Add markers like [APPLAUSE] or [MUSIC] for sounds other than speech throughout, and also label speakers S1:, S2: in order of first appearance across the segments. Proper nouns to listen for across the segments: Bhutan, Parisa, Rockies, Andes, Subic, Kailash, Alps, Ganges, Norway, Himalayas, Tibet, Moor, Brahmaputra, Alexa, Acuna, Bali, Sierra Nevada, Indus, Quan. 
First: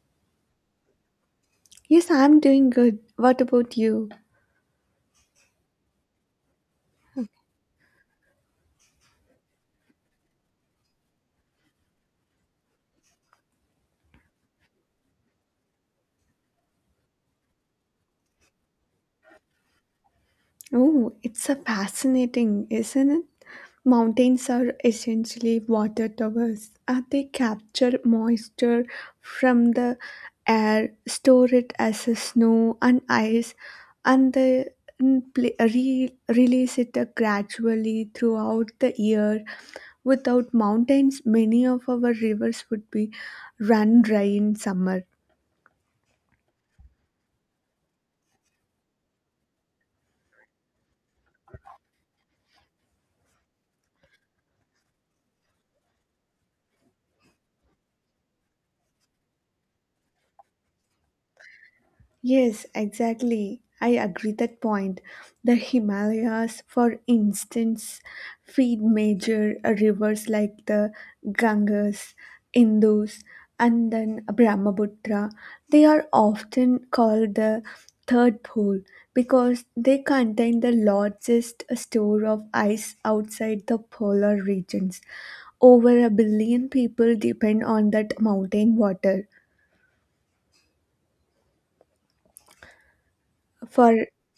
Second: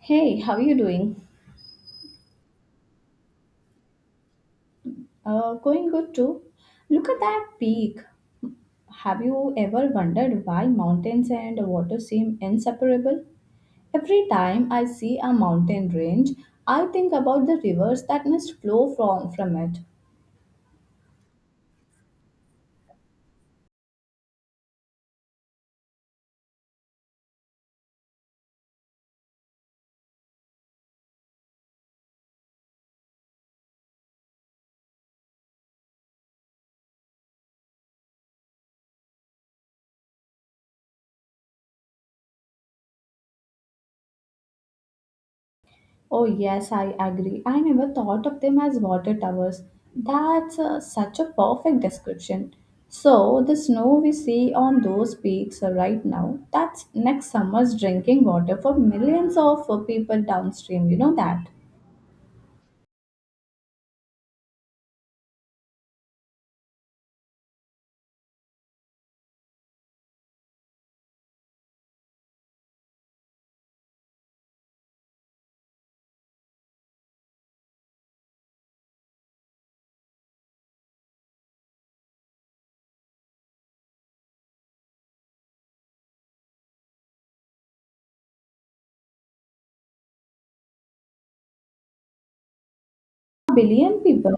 S1: Hey, how are you doing?
S2: Yes, I'm doing good. What about you?
S1: Going good too. Look at that peak. Have you ever wondered why mountains and water seem inseparable? Every time I see a mountain range, I think about the rivers that must flow from it.
S2: Oh, it's a fascinating, isn't it? Mountains are essentially water towers. They capture moisture from the air, store it as a snow and ice, and they release it gradually throughout the year. Without mountains, many of our rivers would be run dry in summer.
S1: Oh, yes, I agree. I never thought of them as water towers. That's such a perfect description. So, the snow we see on those peaks right now, that's next summer's drinking water for millions of people downstream. You know that?
S2: Yes, exactly. I agree that point. The Himalayas, for instance, feed major rivers like the Ganges, Indus, and then Brahmaputra. They are often called the third pole because they contain the largest store of ice outside the polar regions. Over a billion people depend on that mountain water.
S1: A billion
S2: For
S1: people?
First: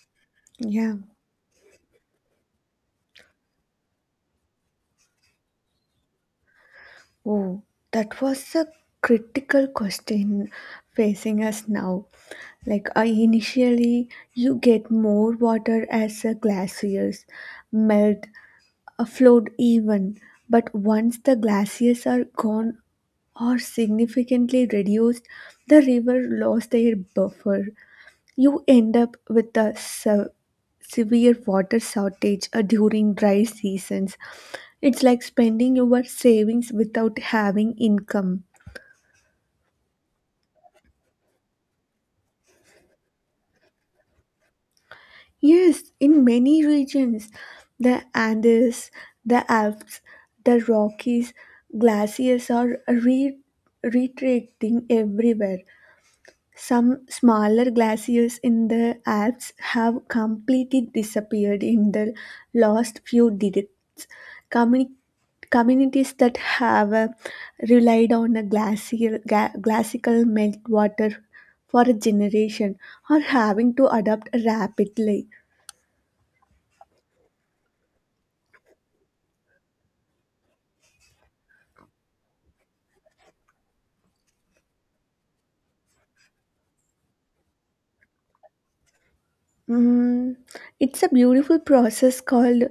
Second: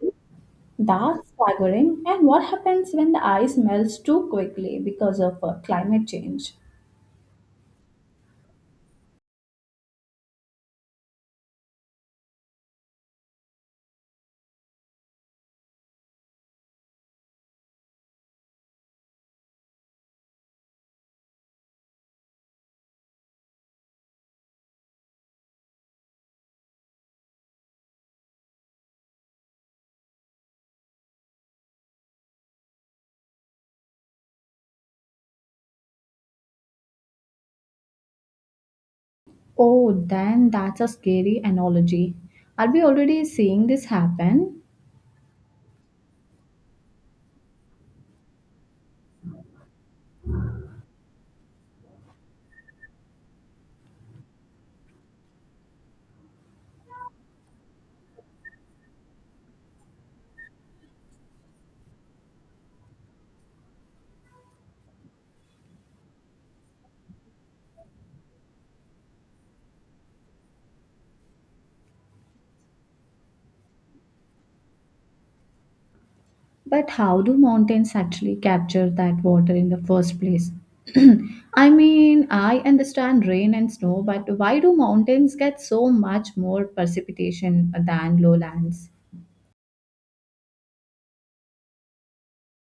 S2: yeah.
S1: That's staggering. And what happens when the ice melts too quickly because of climate change?
S2: Oh, that was a critical question facing us now. Like I initially, you get more water as a glaciers melt, a float even, but once the glaciers are gone or significantly reduced, the river lost their buffer. You end up with a severe water shortage during dry seasons. It's like spending your savings without having income.
S1: Oh, then that's a scary analogy. Are we already seeing this happen?
S2: Yes, in many regions, the Andes, the Alps, the Rockies, glaciers are retreating everywhere. Some smaller glaciers in the Alps have completely disappeared in the last few decades. Communi- Communities that have relied on a glacial, glacial meltwater for a generation are having to adapt rapidly.
S1: But how do mountains actually capture that water in the first place? [CLEARS THROAT] I mean, I understand rain and snow, but why do mountains get so much more precipitation than lowlands?
S2: Mm, it's a beautiful process called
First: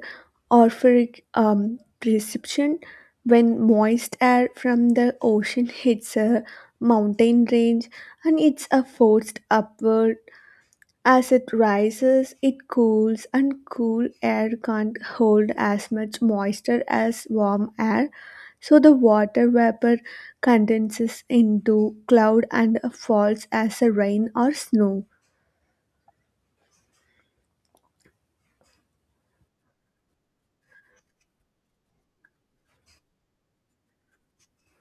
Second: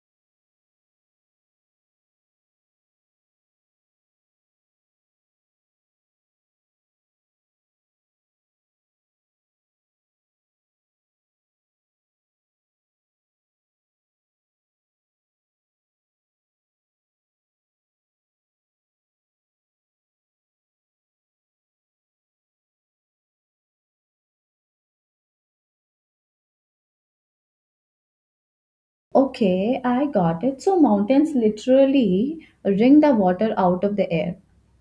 S2: orphoric precipation when moist air from the ocean hits a mountain range and it's a forced upward. As it rises, it cools, and cool air can't hold as much moisture as warm air, so the water vapor condenses into cloud and falls as a rain or snow.
S1: Okay, I got it. So, mountains literally wring the water out of the air.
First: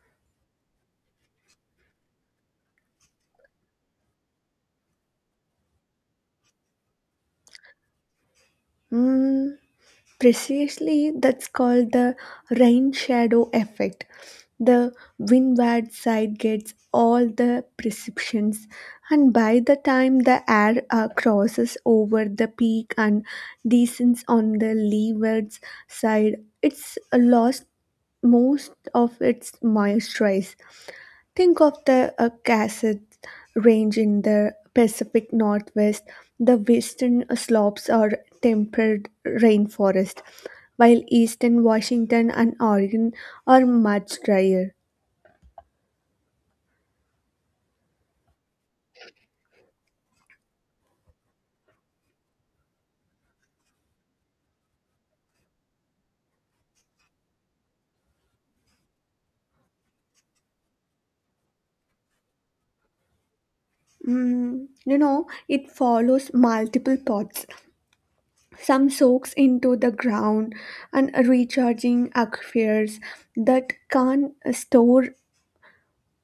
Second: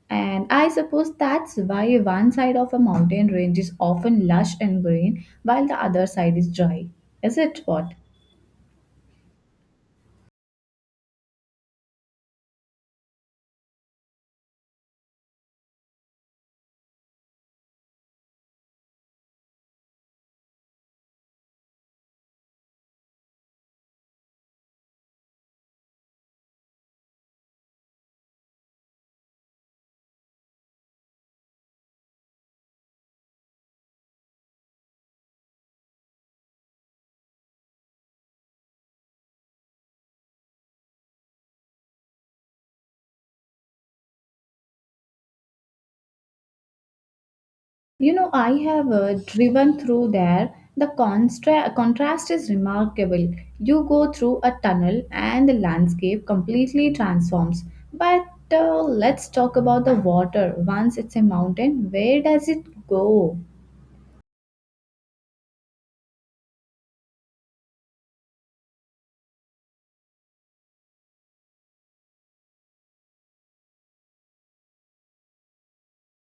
S1: And I suppose that's why one side of a mountain range is often lush and green, while the other side is dry. Is it what?
S2: Mm. Precisely, that's called the rain shadow effect. The windward side gets all the perceptions, and by the time the air crosses over the peak and descends on the leeward side, it's lost most of its moisturize. Think of the Cascade Range in the Pacific Northwest. The western slopes are temperate rainforest, while eastern Washington and Oregon are much drier.
S1: You know, I have driven through there. The contrast is remarkable. You go through a tunnel and the landscape completely transforms. But Let's talk about the water. Once it's a mountain, where does it go?
S2: Mm, you know, it follows multiple paths. Some soaks into the ground and recharging aquifers that can store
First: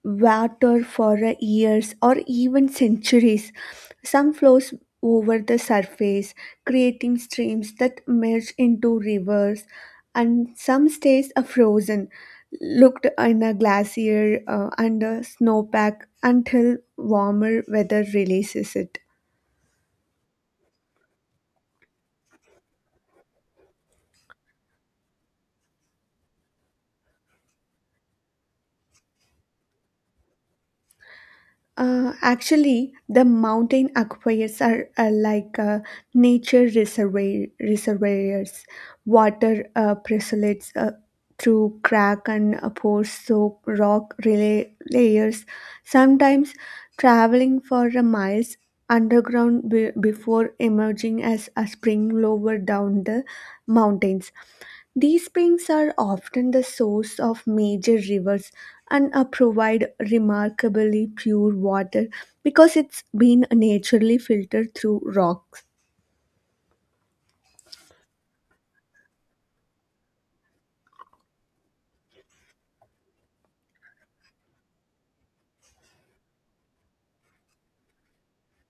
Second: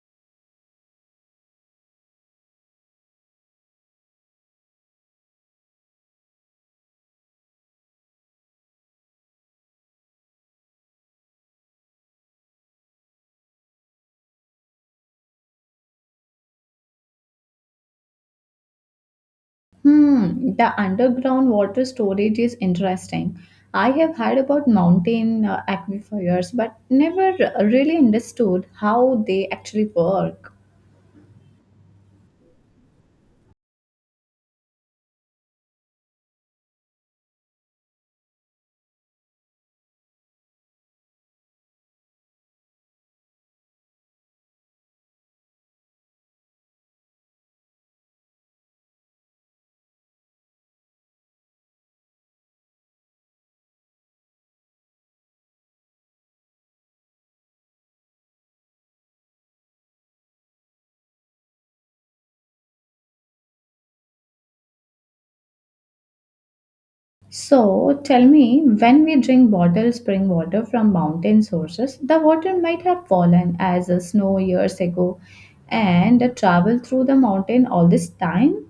S2: water for a years or even centuries. Some flows over the surface, creating streams that merge into rivers, and some stays are frozen, looked in a glacier under snowpack until warmer weather releases it.
S1: Hmm, the underground water storage is interesting. I have heard about mountain aquifers, but never really understood how they actually work.
S2: Actually, the mountain aquifers are like nature reservoirs. Water precipitates through crack and pores, so rock relay layers. Sometimes traveling for miles underground before emerging as a spring lower down the mountains. These springs are often the source of major rivers and provide remarkably pure water because it's been naturally filtered through rocks.
S1: So tell me, when we drink bottled spring water from mountain sources, the water might have fallen as a snow years ago and traveled through the mountain all this time.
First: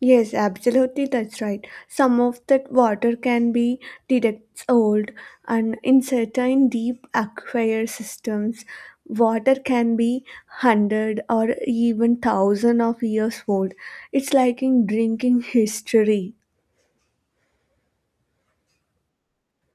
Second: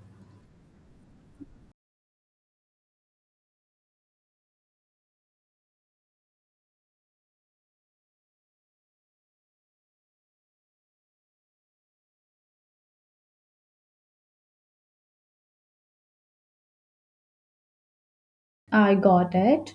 S2: Yes, absolutely, that's right. Some of that water can be decades old, and in certain deep aquifer systems, water can be hundred or even thousand of years old. It's like in drinking history.
S1: I got it.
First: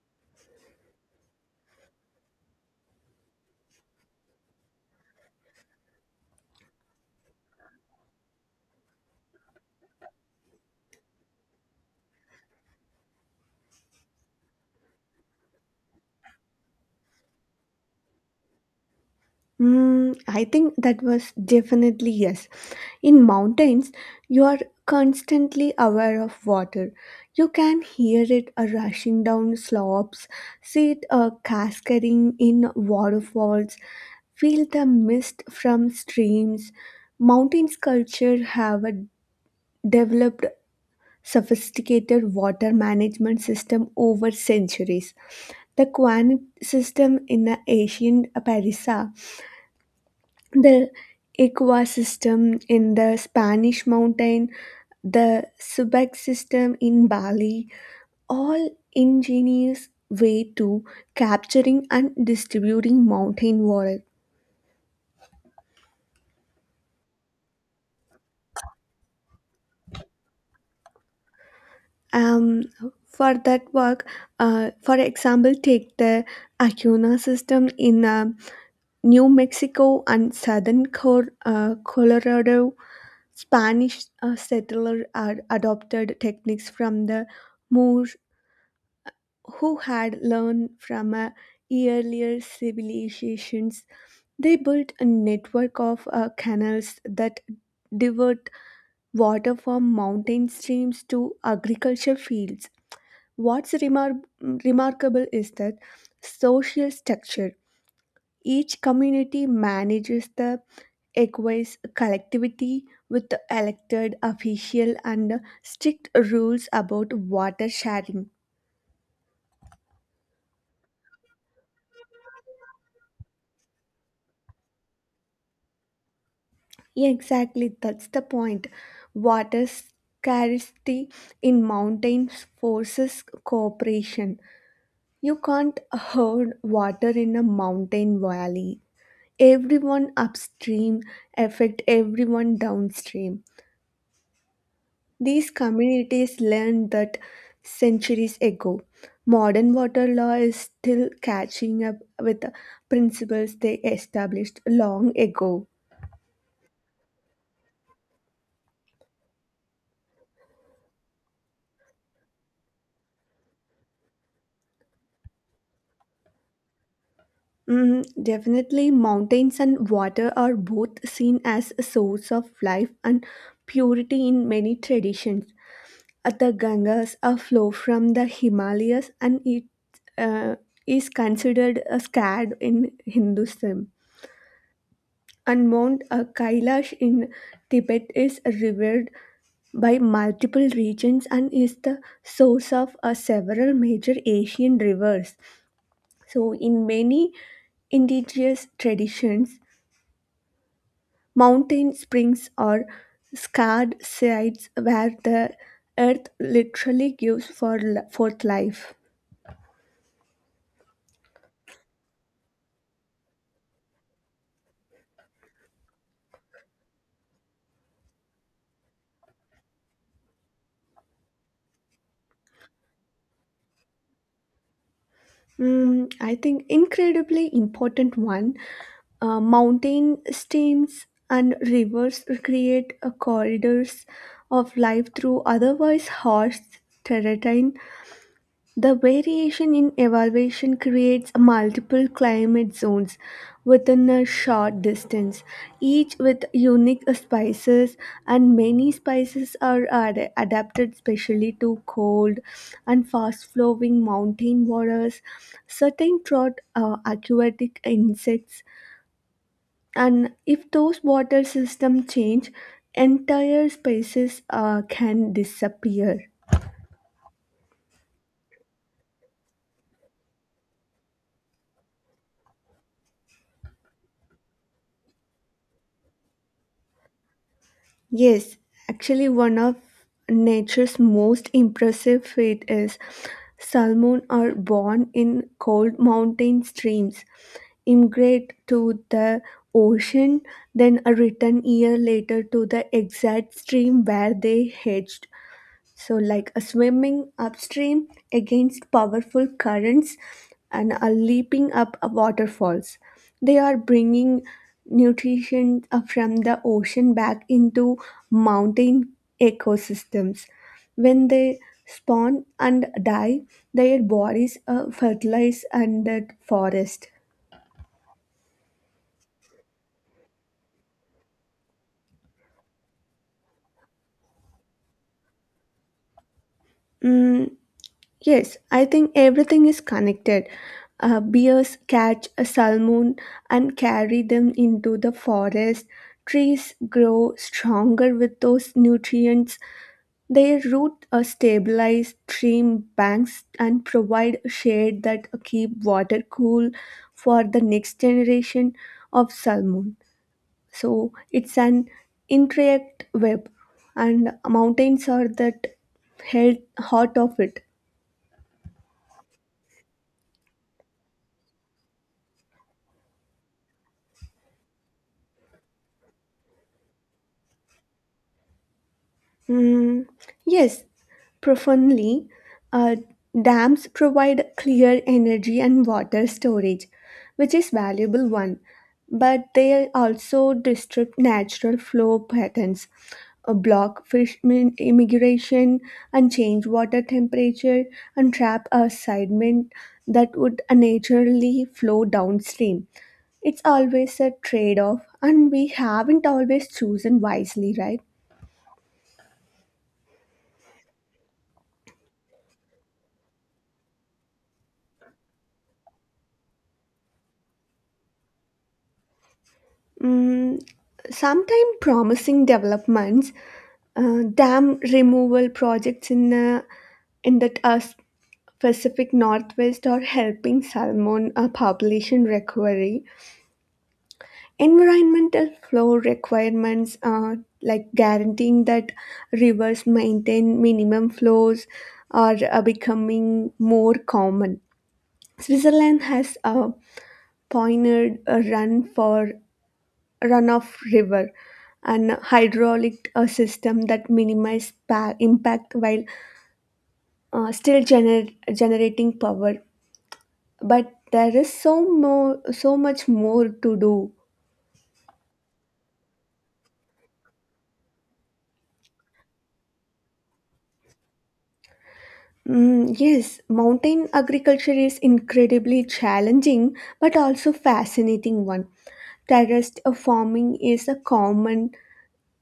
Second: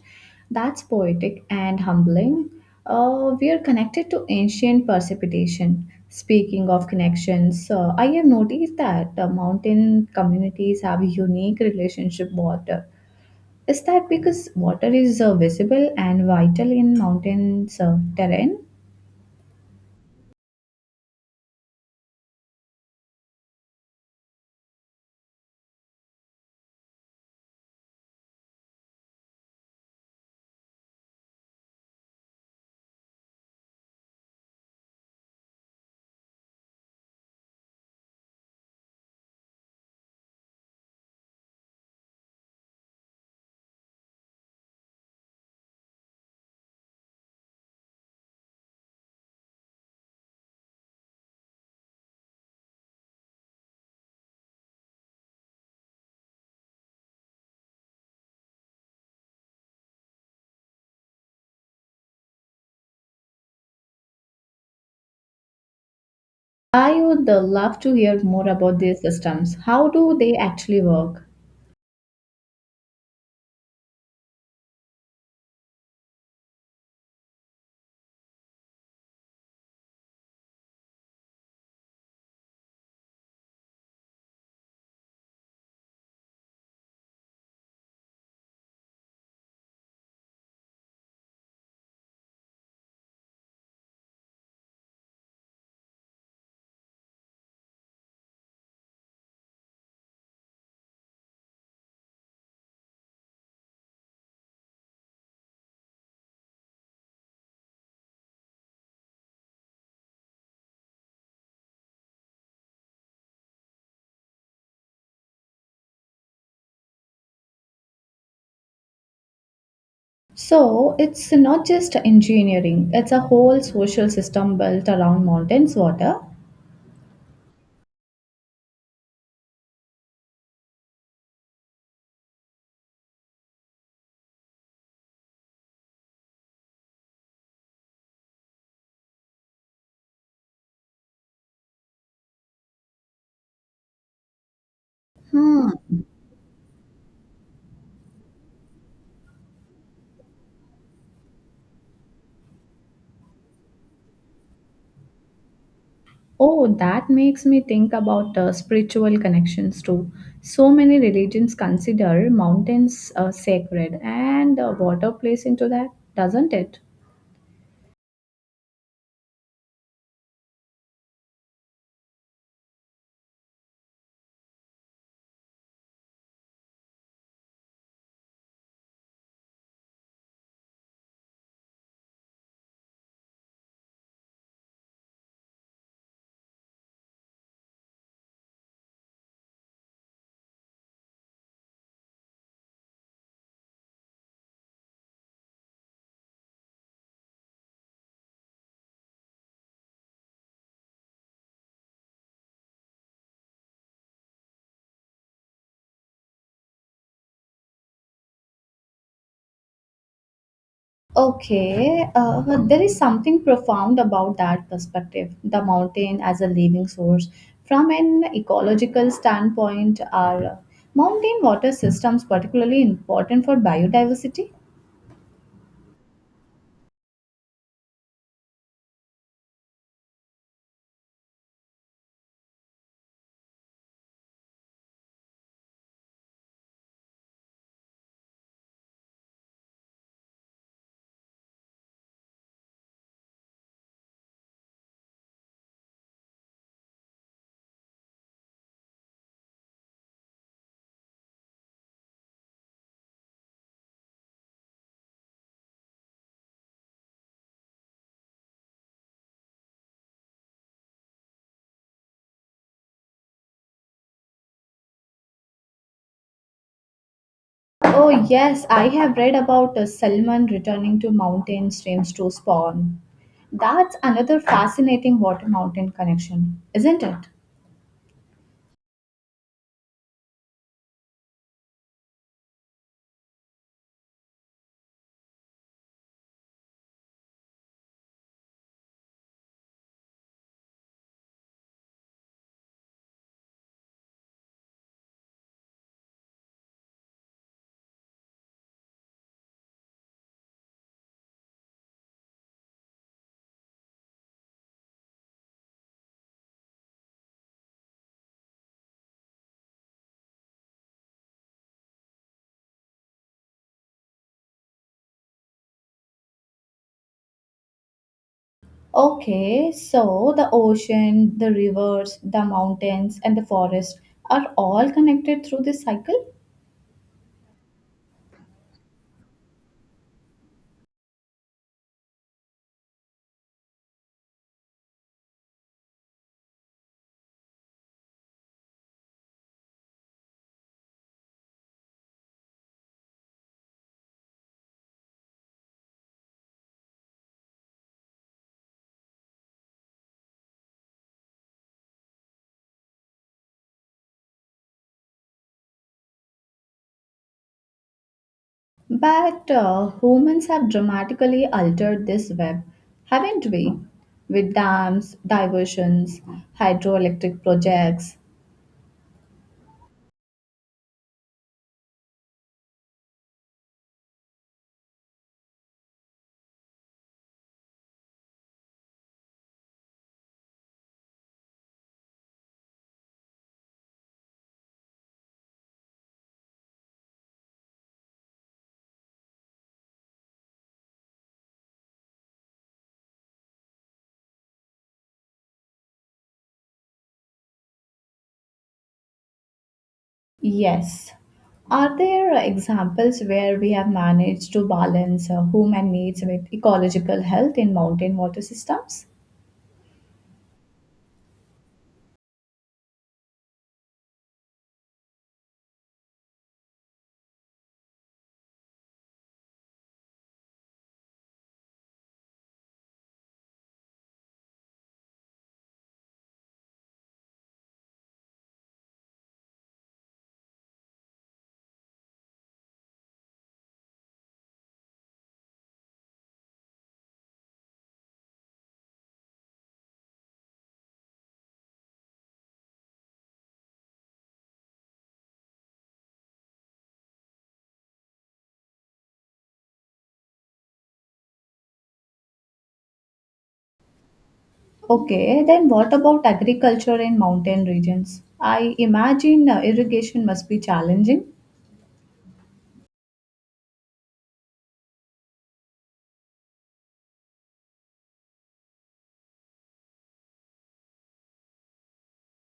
S1: That's poetic and humbling. We are connected to ancient precipitation. Speaking of connections, I have noticed that mountain communities have a unique relationship with water. Is that because water is visible and vital in mountains terrain?
S2: Mm, I think that was definitely yes. In mountains, you are constantly aware of water. You can hear it rushing down slopes, see it cascading in waterfalls, feel the mist from streams. Mountains culture have a developed sophisticated water management system over centuries. The Quan system in the ancient Parisa, the ecosystem in the Spanish mountain, the Subic system in Bali, all ingenious way to capturing and distributing mountain water.
S1: I would love to hear more about these systems. How do they actually work?
S2: Um, for that work, for example, take the Acuna system in New Mexico and southern Colorado. Spanish settlers adopted techniques from the Moor who had learned from earlier civilizations. They built a network of canals that divert water from mountain streams to agriculture fields. What's remarkable is that social structure. Each community manages the aqueous collectivity with elected official and strict rules about water sharing.
S1: So, it's not just engineering, it's a whole social system built around mountains water.
S2: Yeah, exactly. That's the point. Water scarcity in mountains forces cooperation. You can't hoard water in a mountain valley. Everyone upstream affect everyone downstream. These
S1: Hmm.
S2: communities learned that centuries ago. Modern water law is still catching up with the principles they established long ago.
S1: Oh, that makes me think about spiritual connections too. So many religions consider mountains sacred, and water plays into that, doesn't it?
S2: Hmm. Definitely, mountains and water are both seen as a source of life and purity in many traditions. The Gangas a flow from the Himalayas and it uh, is considered a sacred in Hinduism. And Mount Kailash in Tibet is revered by multiple regions and is the source of several major Asian rivers. So, in many indigenous traditions, mountain springs are scarred sites where the earth literally gives forth life.
S1: Okay, there is something profound about that perspective. The mountain as a living source. From an ecological standpoint, are mountain water systems particularly important for biodiversity?
S2: Mm, I think incredibly important one. Mountain streams and rivers create corridors of life through otherwise harsh terrain. The variation in elevation creates multiple climate zones within a short distance, each with unique spices, and many spices are adapted specially to cold and fast flowing mountain waters, certain drought aquatic insects, and if those water systems change, entire species can disappear.
S1: Oh, yes, I have read about a salmon returning to mountain streams to spawn. That's another fascinating water mountain connection, isn't it?
S2: Yes, actually, one of nature's most impressive feat is salmon are born in cold mountain streams, immigrate to the ocean, then are return year later to the exact stream where they hatched. So, like a swimming upstream against powerful currents and a leaping up a waterfalls, they are bringing nutrition from the ocean back into mountain ecosystems. When they spawn and die, their bodies are fertilized under forest.
S1: Okay, so the ocean, the rivers, the mountains, and the forest are all connected through this cycle.
S2: Mm, yes, I think everything is connected. Bears catch a salmon and carry them into the forest. Trees grow stronger with those nutrients. Their roots stabilize stream banks and provide shade that keep water cool for the next generation of salmon. So it's an intricate web, and mountains are that held heart of it.
S1: But Humans have dramatically altered this web, haven't we? With dams, diversions, hydroelectric projects.
S2: Mm, yes, profoundly. Uh, Dams provide clear energy and water storage, which is valuable one, but they also disrupt natural flow patterns, block fish immigration, and change water temperature, and trap a sediment that would naturally flow downstream. It's always a trade-off, and we haven't always chosen wisely, right?
S1: Yes. Are there examples where we have managed to balance human needs with ecological health in mountain water systems?
S2: Mm, sometime promising developments, dam removal projects in the Pacific Northwest are helping salmon population recovery. Environmental flow requirements, like guaranteeing that rivers maintain minimum flows, are becoming more common. Switzerland has pioneered a run for runoff river and hydraulic system that minimize impact while still generating power, but there is so much more to do.
S1: Okay, then what about agriculture in mountain regions? I imagine irrigation must be challenging.
S2: Mm, yes, mountain agriculture is incredibly challenging but also fascinating one. Terraced farming is a common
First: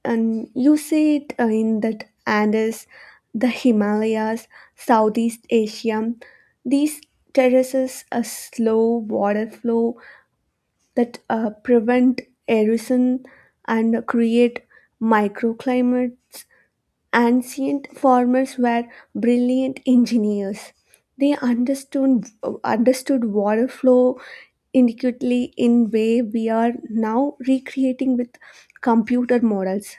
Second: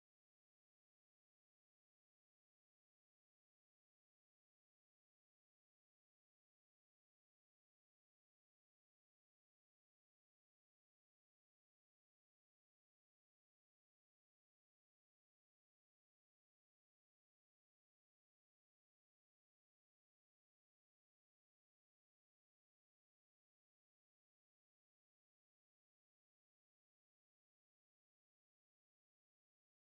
S2: and you see it in the Andes, the Himalayas, Southeast Asia. These terraces a slow water flow that prevent erosion and create microclimates. Ancient farmers were brilliant engineers. They understood water flow intricately in way we are now recreating with computer models.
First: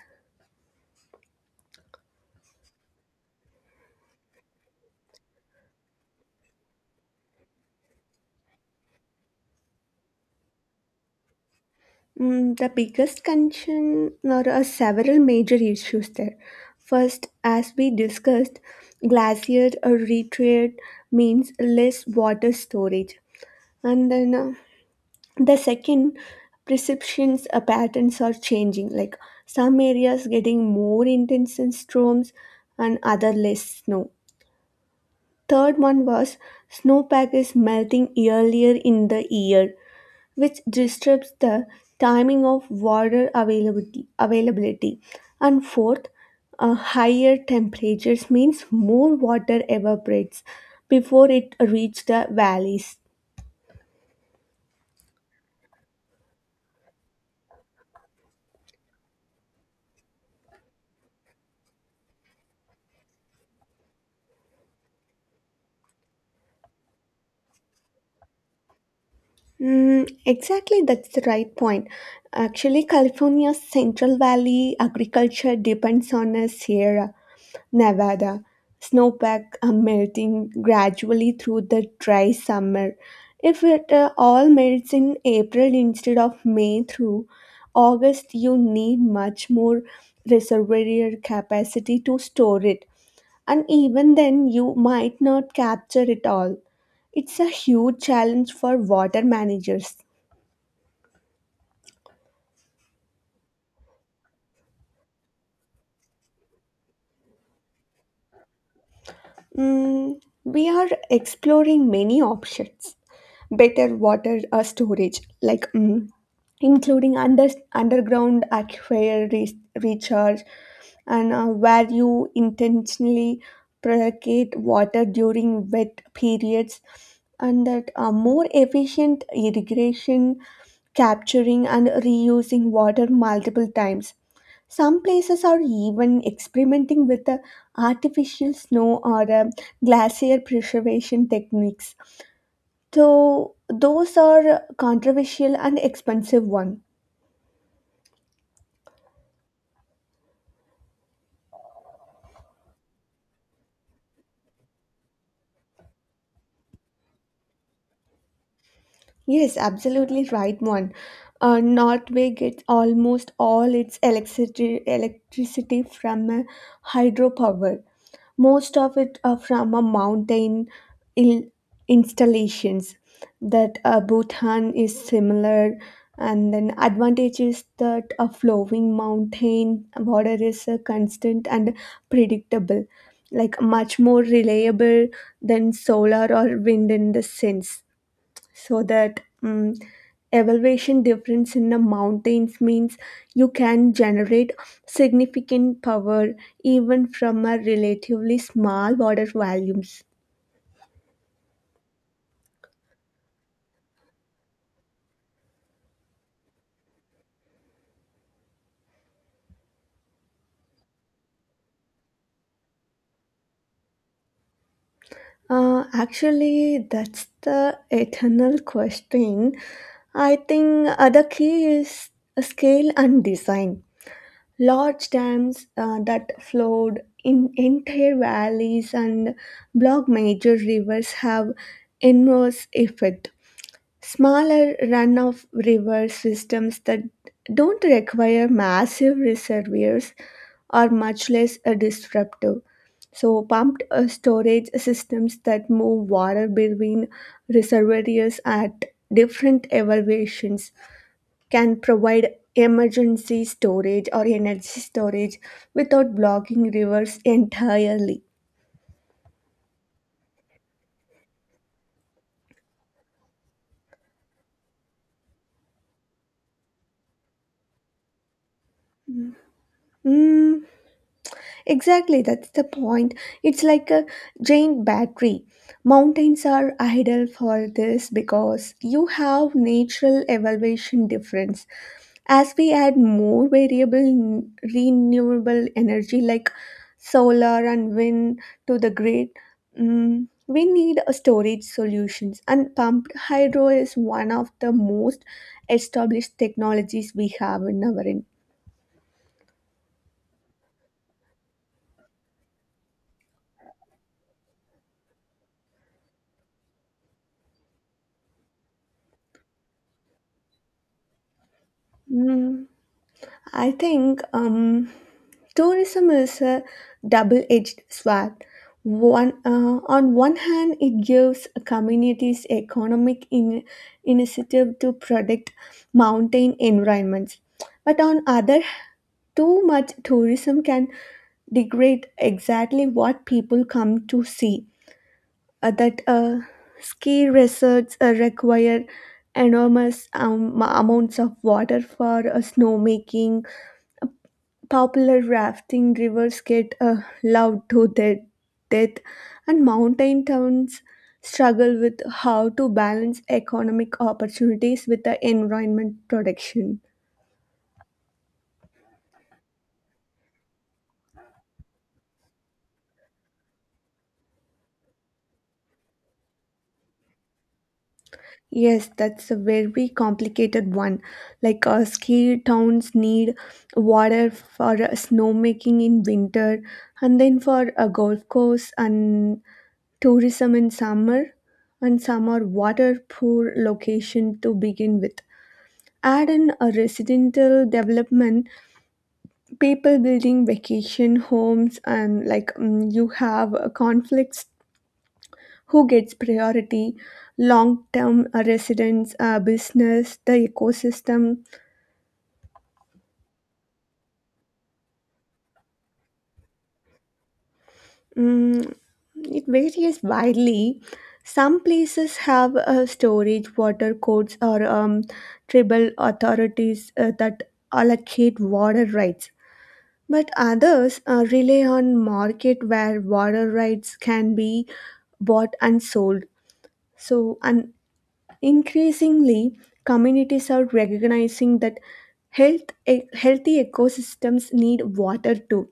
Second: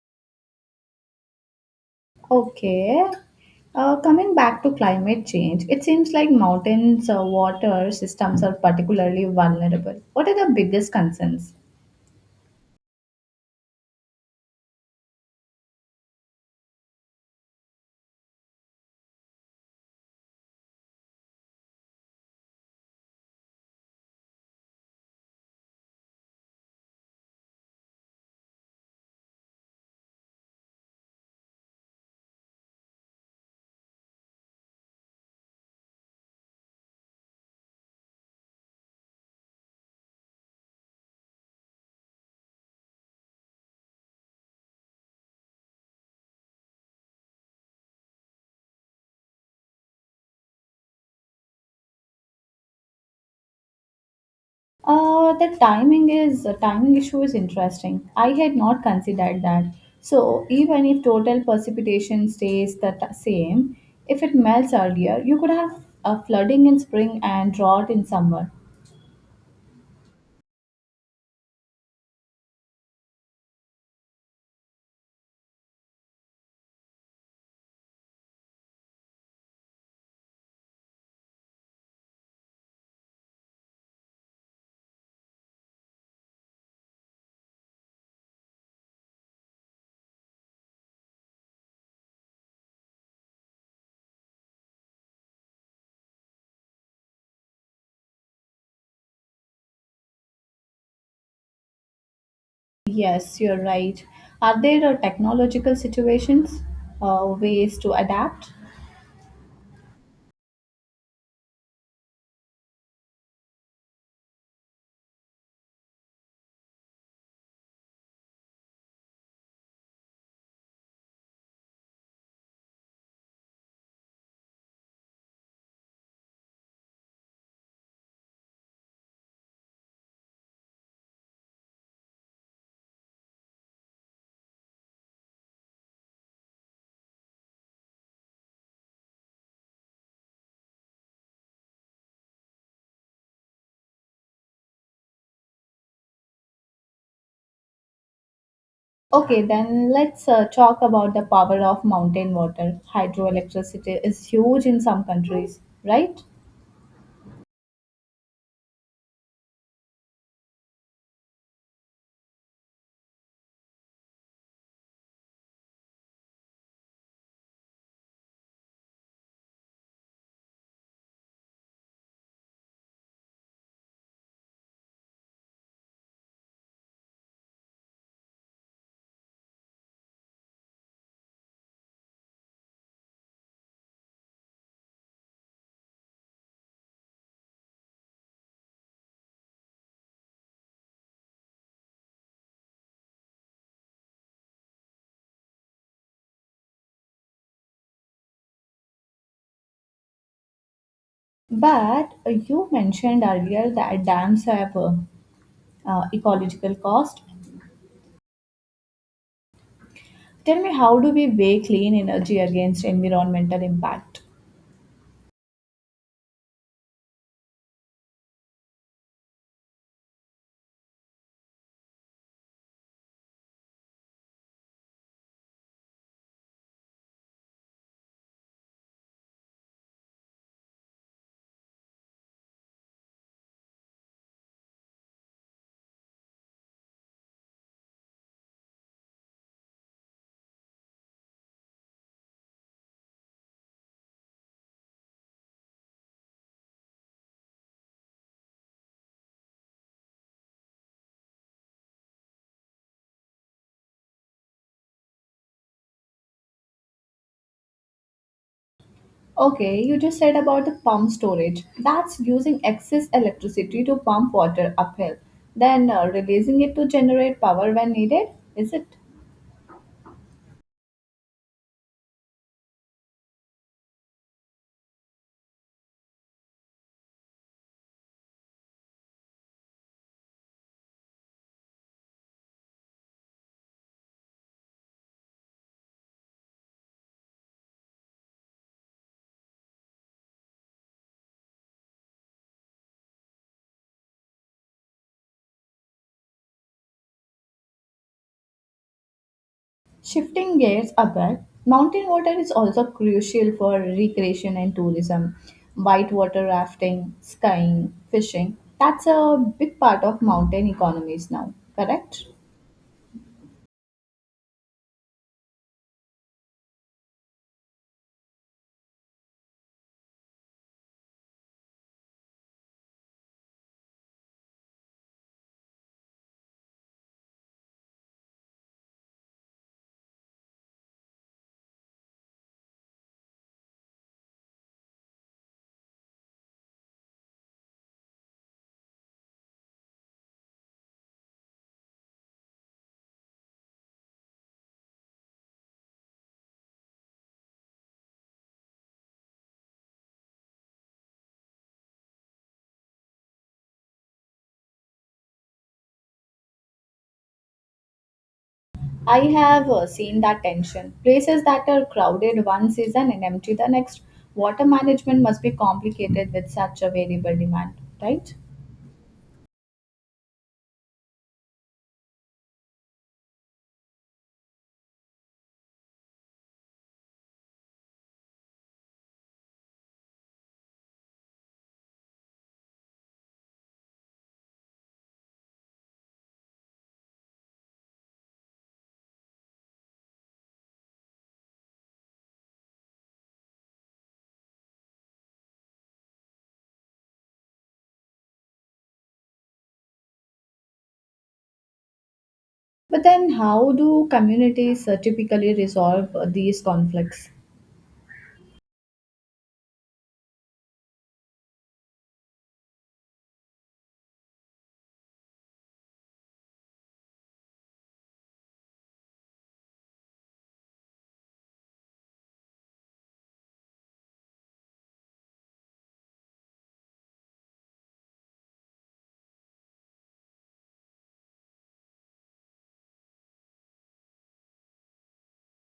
S1: Okay. Coming back to climate change, it seems like mountains' water systems are particularly vulnerable. What are the biggest concerns?
S2: Mm, the biggest concern there are several major issues there. First, as we discussed, glacier or retreat means less water storage. And then the second, perceptions patterns are changing, like some areas getting more intense in storms and other less snow. Third one was snowpack is melting earlier in the year which disrupts the timing of water availability. And fourth, higher temperatures means more water evaporates before it reaches the valleys.
S1: The timing is timing issue is interesting. I had not considered that. So even if total precipitation stays the same, if it melts earlier, you could have a flooding in spring and drought in summer.
S2: Mm, exactly, that's the right point. Actually, California's Central Valley agriculture depends on a Sierra Nevada. Snowpack are melting gradually through the dry summer. If it all melts in April instead of May through August, you need much more reservoir capacity to store it. And even then, you might not capture it all. It's a huge challenge for water managers.
S1: Yes, you're right. Are there technological situations, ways to adapt?
S2: Mm, we are exploring many options. Better water storage, like including underground aquifer recharge, and where you intentionally precate water during wet periods, and that more efficient irrigation, capturing and reusing water multiple times. Some places are even experimenting with the artificial snow or glacier preservation techniques, so those are controversial and expensive one.
S1: Okay, then let's talk about the power of mountain water. Hydroelectricity is huge in some countries, right?
S2: Yes, absolutely right one. Norway gets almost all its electricity from hydropower. Most of it are from a mountain il- installations. That Bhutan is similar, and then advantage is that a flowing mountain water is constant and predictable, like much more reliable than solar or wind in the sense, so that elevation difference in the mountains means you can generate significant power even from a relatively small water volumes.
S1: But You mentioned earlier that dams have ecological cost. Tell me, how do we weigh clean energy against environmental impact?
S2: Uh, actually that's the eternal question. I think the key is scale and design. Large dams that flowed in entire valleys and block major rivers have enormous effect. Smaller run of river systems that don't require massive reservoirs are much less disruptive. So, pumped storage systems that move water between reservoirs at different elevations can provide emergency storage or energy storage without blocking rivers entirely.
S1: Okay, you just said about the pump storage. That's using excess electricity to pump water uphill, then releasing it to generate power when needed, is it?
S2: Mm, exactly, that's the point. It's like a giant battery. Mountains are ideal for this because you have natural elevation difference. As we add more variable renewable energy like solar and wind to the grid, we need a storage solutions, and pumped hydro is one of the most established technologies we have in our in.
S1: Shifting gears a bit, mountain water is also crucial for recreation and tourism. Whitewater rafting, skiing, fishing, that's a big part of mountain economies now, correct?
S2: Mm. I think tourism is a double-edged sword. One, on one hand, it gives communities economic initiative to protect mountain environments, but on other, too much tourism can degrade exactly what people come to see. That ski resorts require enormous amounts of water for snowmaking. Popular rafting rivers get loved to their death, and mountain towns struggle with how to balance economic opportunities with the environment protection.
S1: I have seen that tension. Places that are crowded one season and empty the next, water management must be complicated with such a variable demand, right?
S2: Yes, that's a very complicated one. Like ski towns need water for snowmaking in winter, and then for a golf course and tourism in summer, and some are water poor location to begin with. Add in a residential development, people building vacation homes, and like you have conflicts who gets priority, long term residents, business, the ecosystem.
S1: But then, how do communities typically resolve these conflicts?
S2: Mm, it varies widely. Some places have storage, water codes, or tribal authorities that allocate water rights. But others rely on market where water rights can be bought and sold. So, and increasingly, communities are recognizing that healthy ecosystems need water too,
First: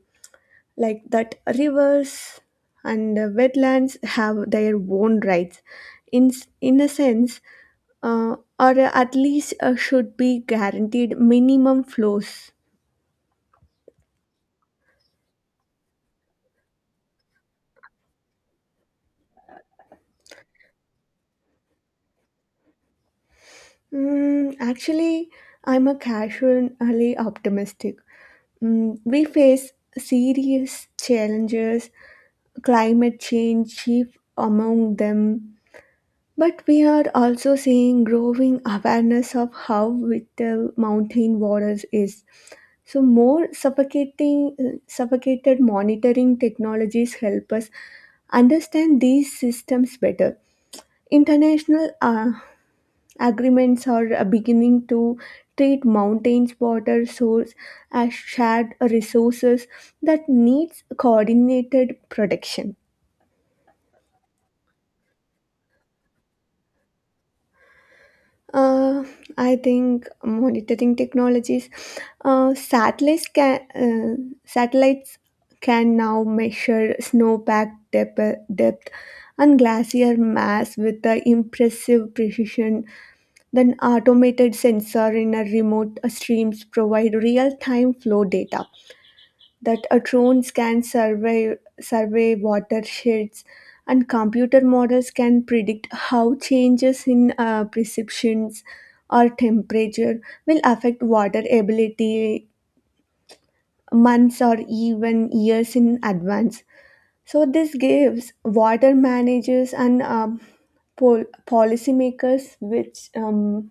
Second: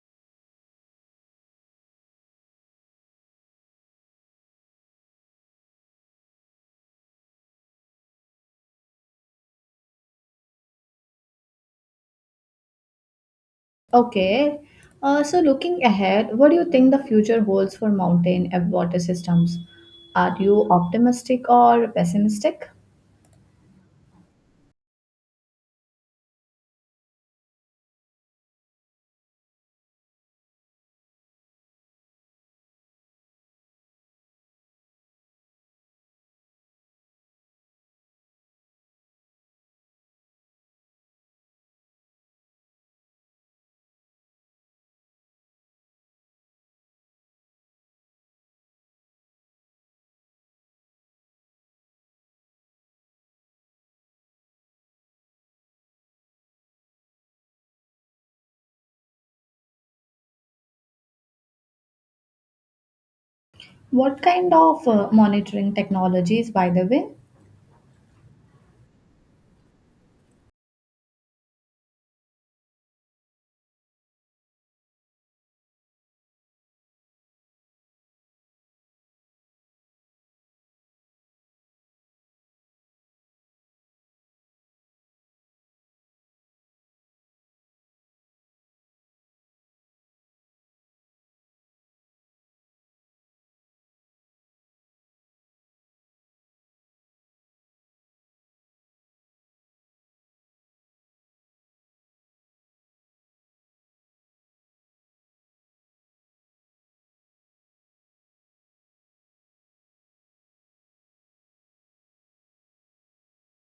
S2: like that rivers and wetlands have their own rights. In a sense, or at least should be guaranteed minimum flows.
S1: Okay. So looking ahead, what do you think the future holds for mountain and water systems? Are you optimistic or pessimistic?
S2: Mm, actually, I'm a casually optimistic. Mm, we face serious challenges, climate change chief among them. But we are also seeing growing awareness of how vital mountain waters is. So more suffocating suffocated monitoring technologies help us understand these systems better. International agreements are beginning to treat mountains water source as shared resources that needs coordinated protection.
S1: What kind of monitoring technologies, by the way?
S2: Uh, I think monitoring technologies, uh, satellites can uh, satellites can now measure snowpack depth and glacier mass with the impressive precision. Then automated sensor in a remote streams provide real time flow data, that a drones can survey watersheds, and computer models can predict how changes in precipitations or temperature will affect water ability months or even years in advance. So this gives water managers and policymakers which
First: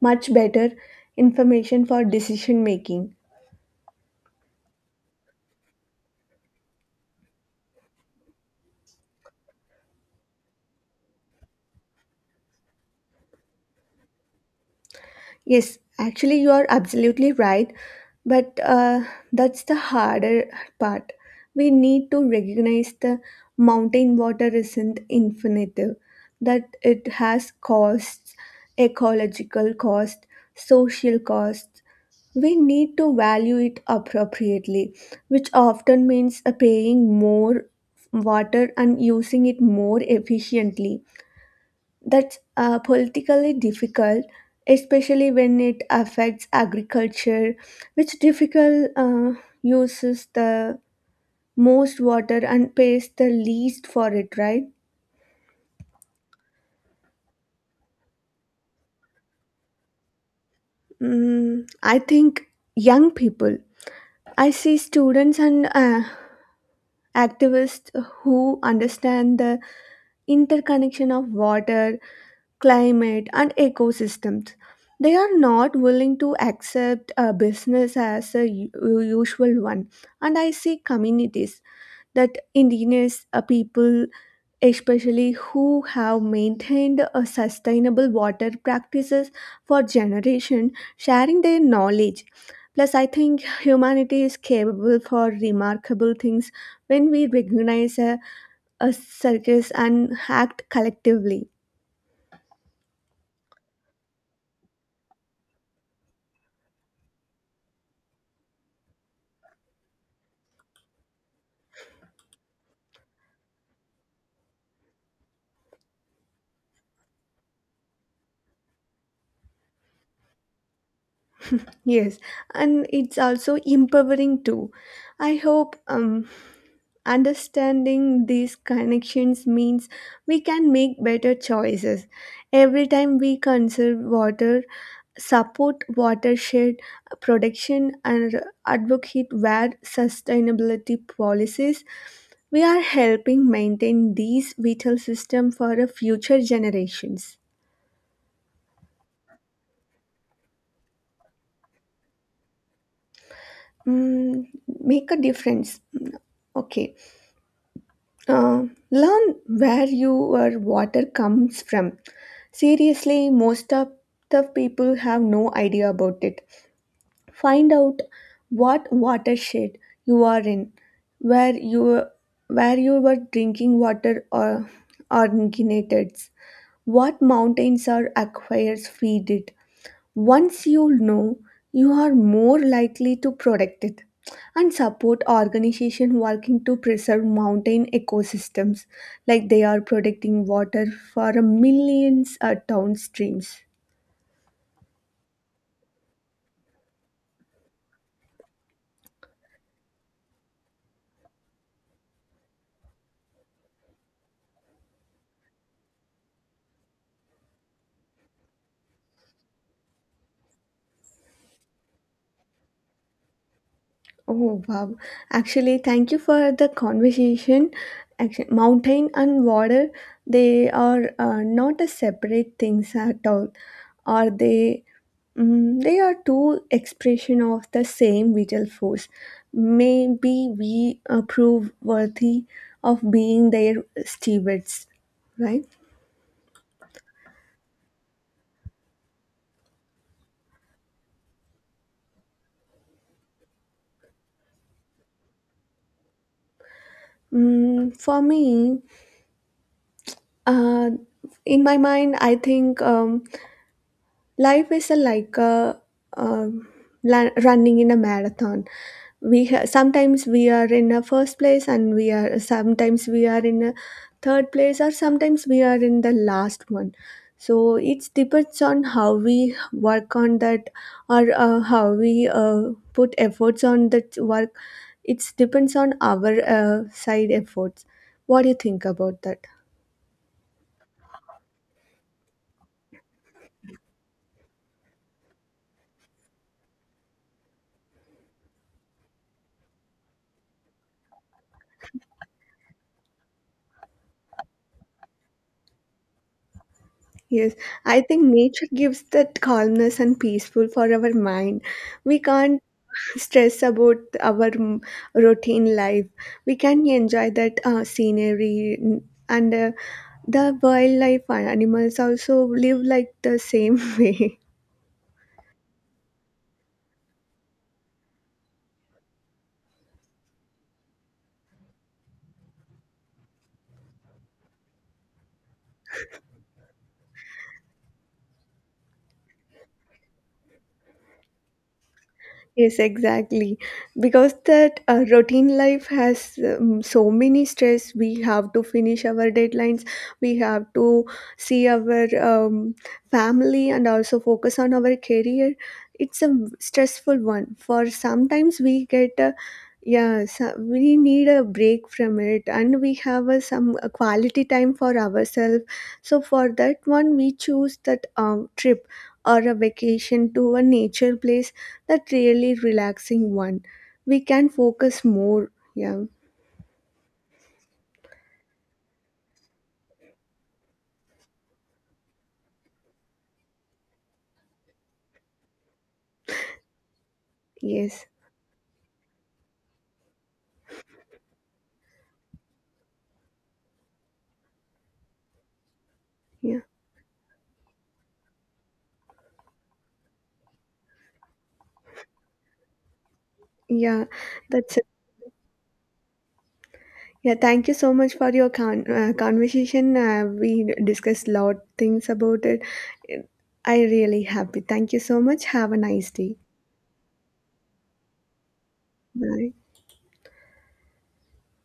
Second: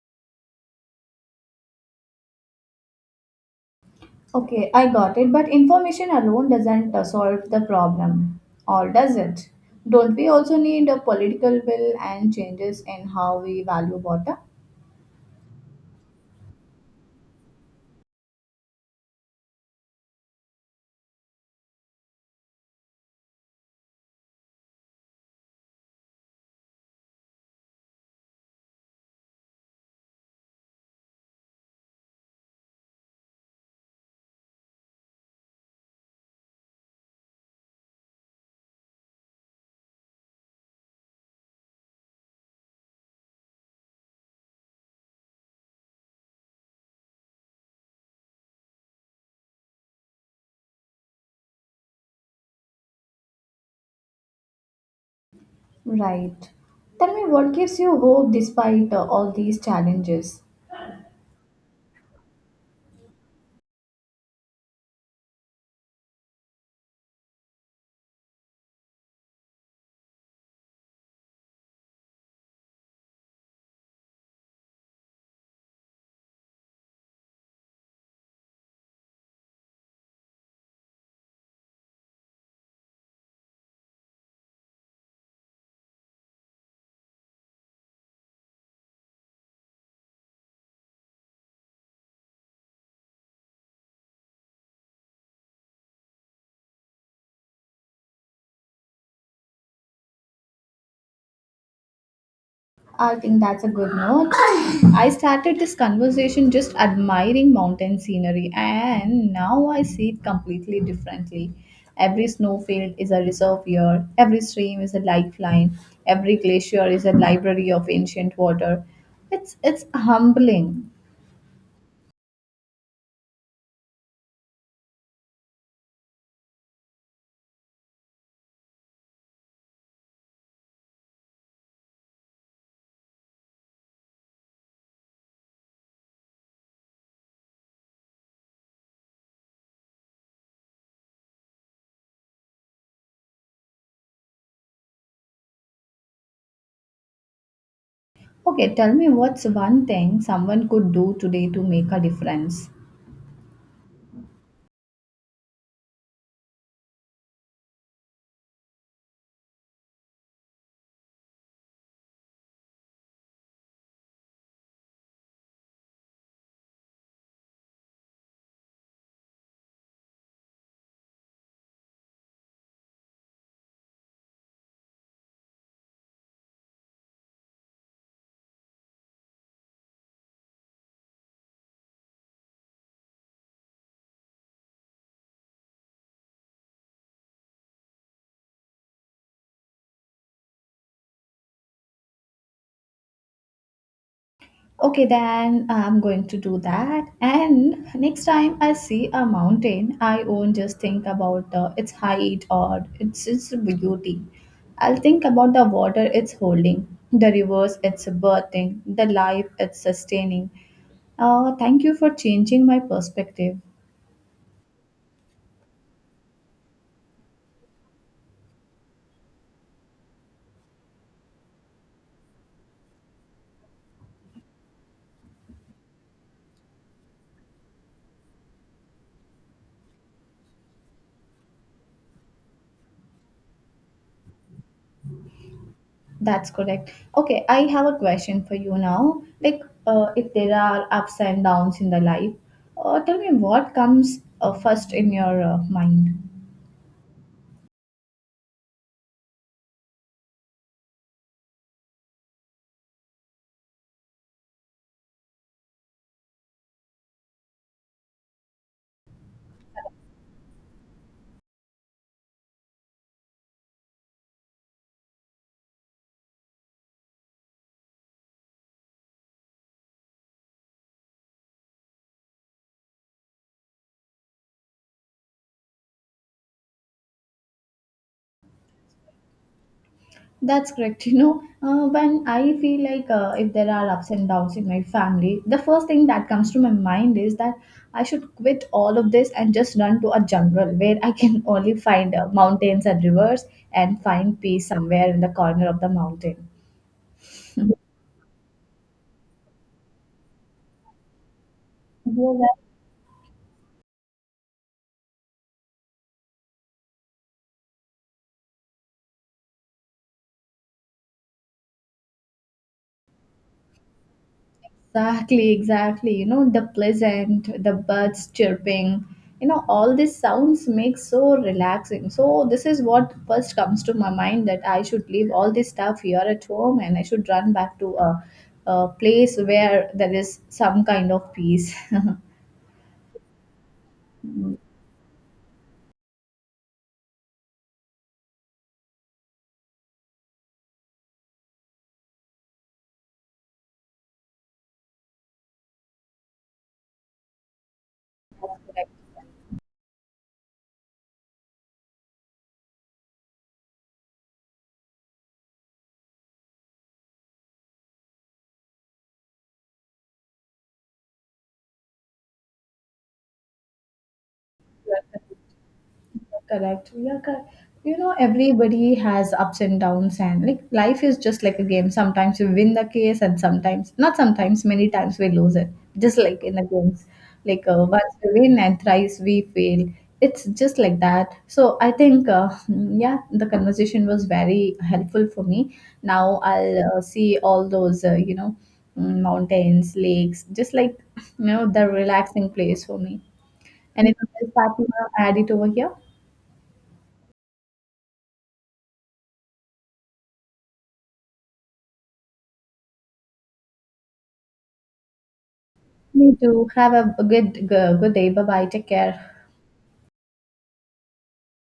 S2: much better information for decision making.
S1: Okay, I got it, but information alone doesn't solve the problem, or does it? Don't we also need a political will and changes in how we value water?
S2: Yes, actually, you are absolutely right. But that's the harder part. We need to recognize the mountain water isn't infinite, that it has costs, ecological cost, social costs. We need to value it appropriately, which often means paying more water and using it more efficiently. That's politically difficult, especially when it affects agriculture, which difficult uses the most water and pays the least for it, right?
S1: Right. Tell me what gives you hope despite all these challenges?
S2: Mm, I think young people. I see students and activists who understand the interconnection of water, climate, and ecosystems. They are not willing to accept a business as usual one. And I see communities that indigenous people, especially who have maintained a sustainable water practices for generation, sharing their knowledge. Plus, I think humanity is capable for remarkable things when we recognize a circus and act collectively.
S1: I think that's a good note. I started this conversation just admiring mountain scenery, and now I see it completely differently. Every snowfield is a reservoir, every stream is a lifeline, every glacier is a library of ancient water. It's humbling.
S2: Yes, and it's also empowering too. I hope understanding these connections means we can make better choices. Every time we conserve water, support watershed protection, and advocate where sustainability policies, we are helping maintain these vital systems for the future generations.
S1: Okay, tell me what's one thing someone could do today to make a difference?
S2: Mm, make a difference. Okay. Uh, Learn where your water comes from. Seriously, most of the people have no idea about it. Find out what watershed you are in, where you where your drinking water or originated, what mountains or aquifers feed it. Once you know, you are more likely to protect it and support organization working to preserve mountain ecosystems, like they are protecting water for a millions downstreams.
S1: Okay, then I'm going to do that. And next time I see a mountain, I won't just think about its height or its beauty. I'll think about the water it's holding, the rivers it's birthing, the life it's sustaining. Thank you for changing my perspective.
S2: Oh wow! Actually, thank you for the conversation. Actually, mountain and water, they are not a separate things at all. Are they? Mm, they are two expression of the same vital force. Maybe we prove worthy of being their stewards, right?
S1: That's correct. Okay, I have a question for you now. Like, if there are ups and downs in the life, tell me what comes first in your mind.
S2: Mm, for me, uh, in my mind, I think. Life is like a um, running in a marathon. Sometimes we are in a first place, and we are sometimes we are in a third place, or sometimes we are in the last one. So it depends on how we work on that, or how we put efforts on that work. It depends on our side efforts. What do you think about that?
S1: That's correct. [LAUGHS] You know, when I feel like if there are ups and downs in my family, the first thing that comes to my mind is that I should quit all of this and just run to a jungle where I can [LAUGHS] only find mountains and rivers and find peace somewhere in the corner of the mountain.
S2: Yes, I think nature gives that calmness and peaceful for our mind. We can't
S1: [LAUGHS]
S2: stress about our routine life. We can enjoy that scenery and the wildlife and animals also live like the same [LAUGHS] way.
S1: Exactly, exactly. You know, the pleasant, the birds chirping, you know, all these sounds make so relaxing. So this is what first comes to my mind that I should leave all this stuff here at home and I should run back to a place where there is some kind of peace.
S2: Yes, exactly. Because that routine life has so many stress. We have to finish our deadlines. We have to see our family and also focus on our career. It's a stressful one. For sometimes we get
S1: [LAUGHS]
S2: a yeah, so we need a break from it, and we have a, some a quality time for ourselves. So for that one, we choose that trip or a vacation to a nature place that really relaxing one. We can focus more. Yeah.
S1: Correct. Yeah, correct. You know, everybody has ups and downs, and like life is just like a game. Sometimes you win the case, and sometimes, not sometimes, many times we lose it. Just like in the games, like
S2: Yes.
S1: once we win and thrice we fail. It's just like that. So I think, yeah, the conversation was very helpful for me. Now
S2: Yeah.
S1: I'll see all those, mountains, lakes, just like you know, the relaxing place for me.
S2: Yeah.
S1: Anything else that
S2: That's it.
S1: you want to add it over here?
S2: Yeah. Thank you so much for your conversation. We discussed a lot things about it. I really happy. Thank you so much. Have a nice
S1: Me
S2: day.
S1: too. Have a good day. Bye bye. Take care.
S2: Bye.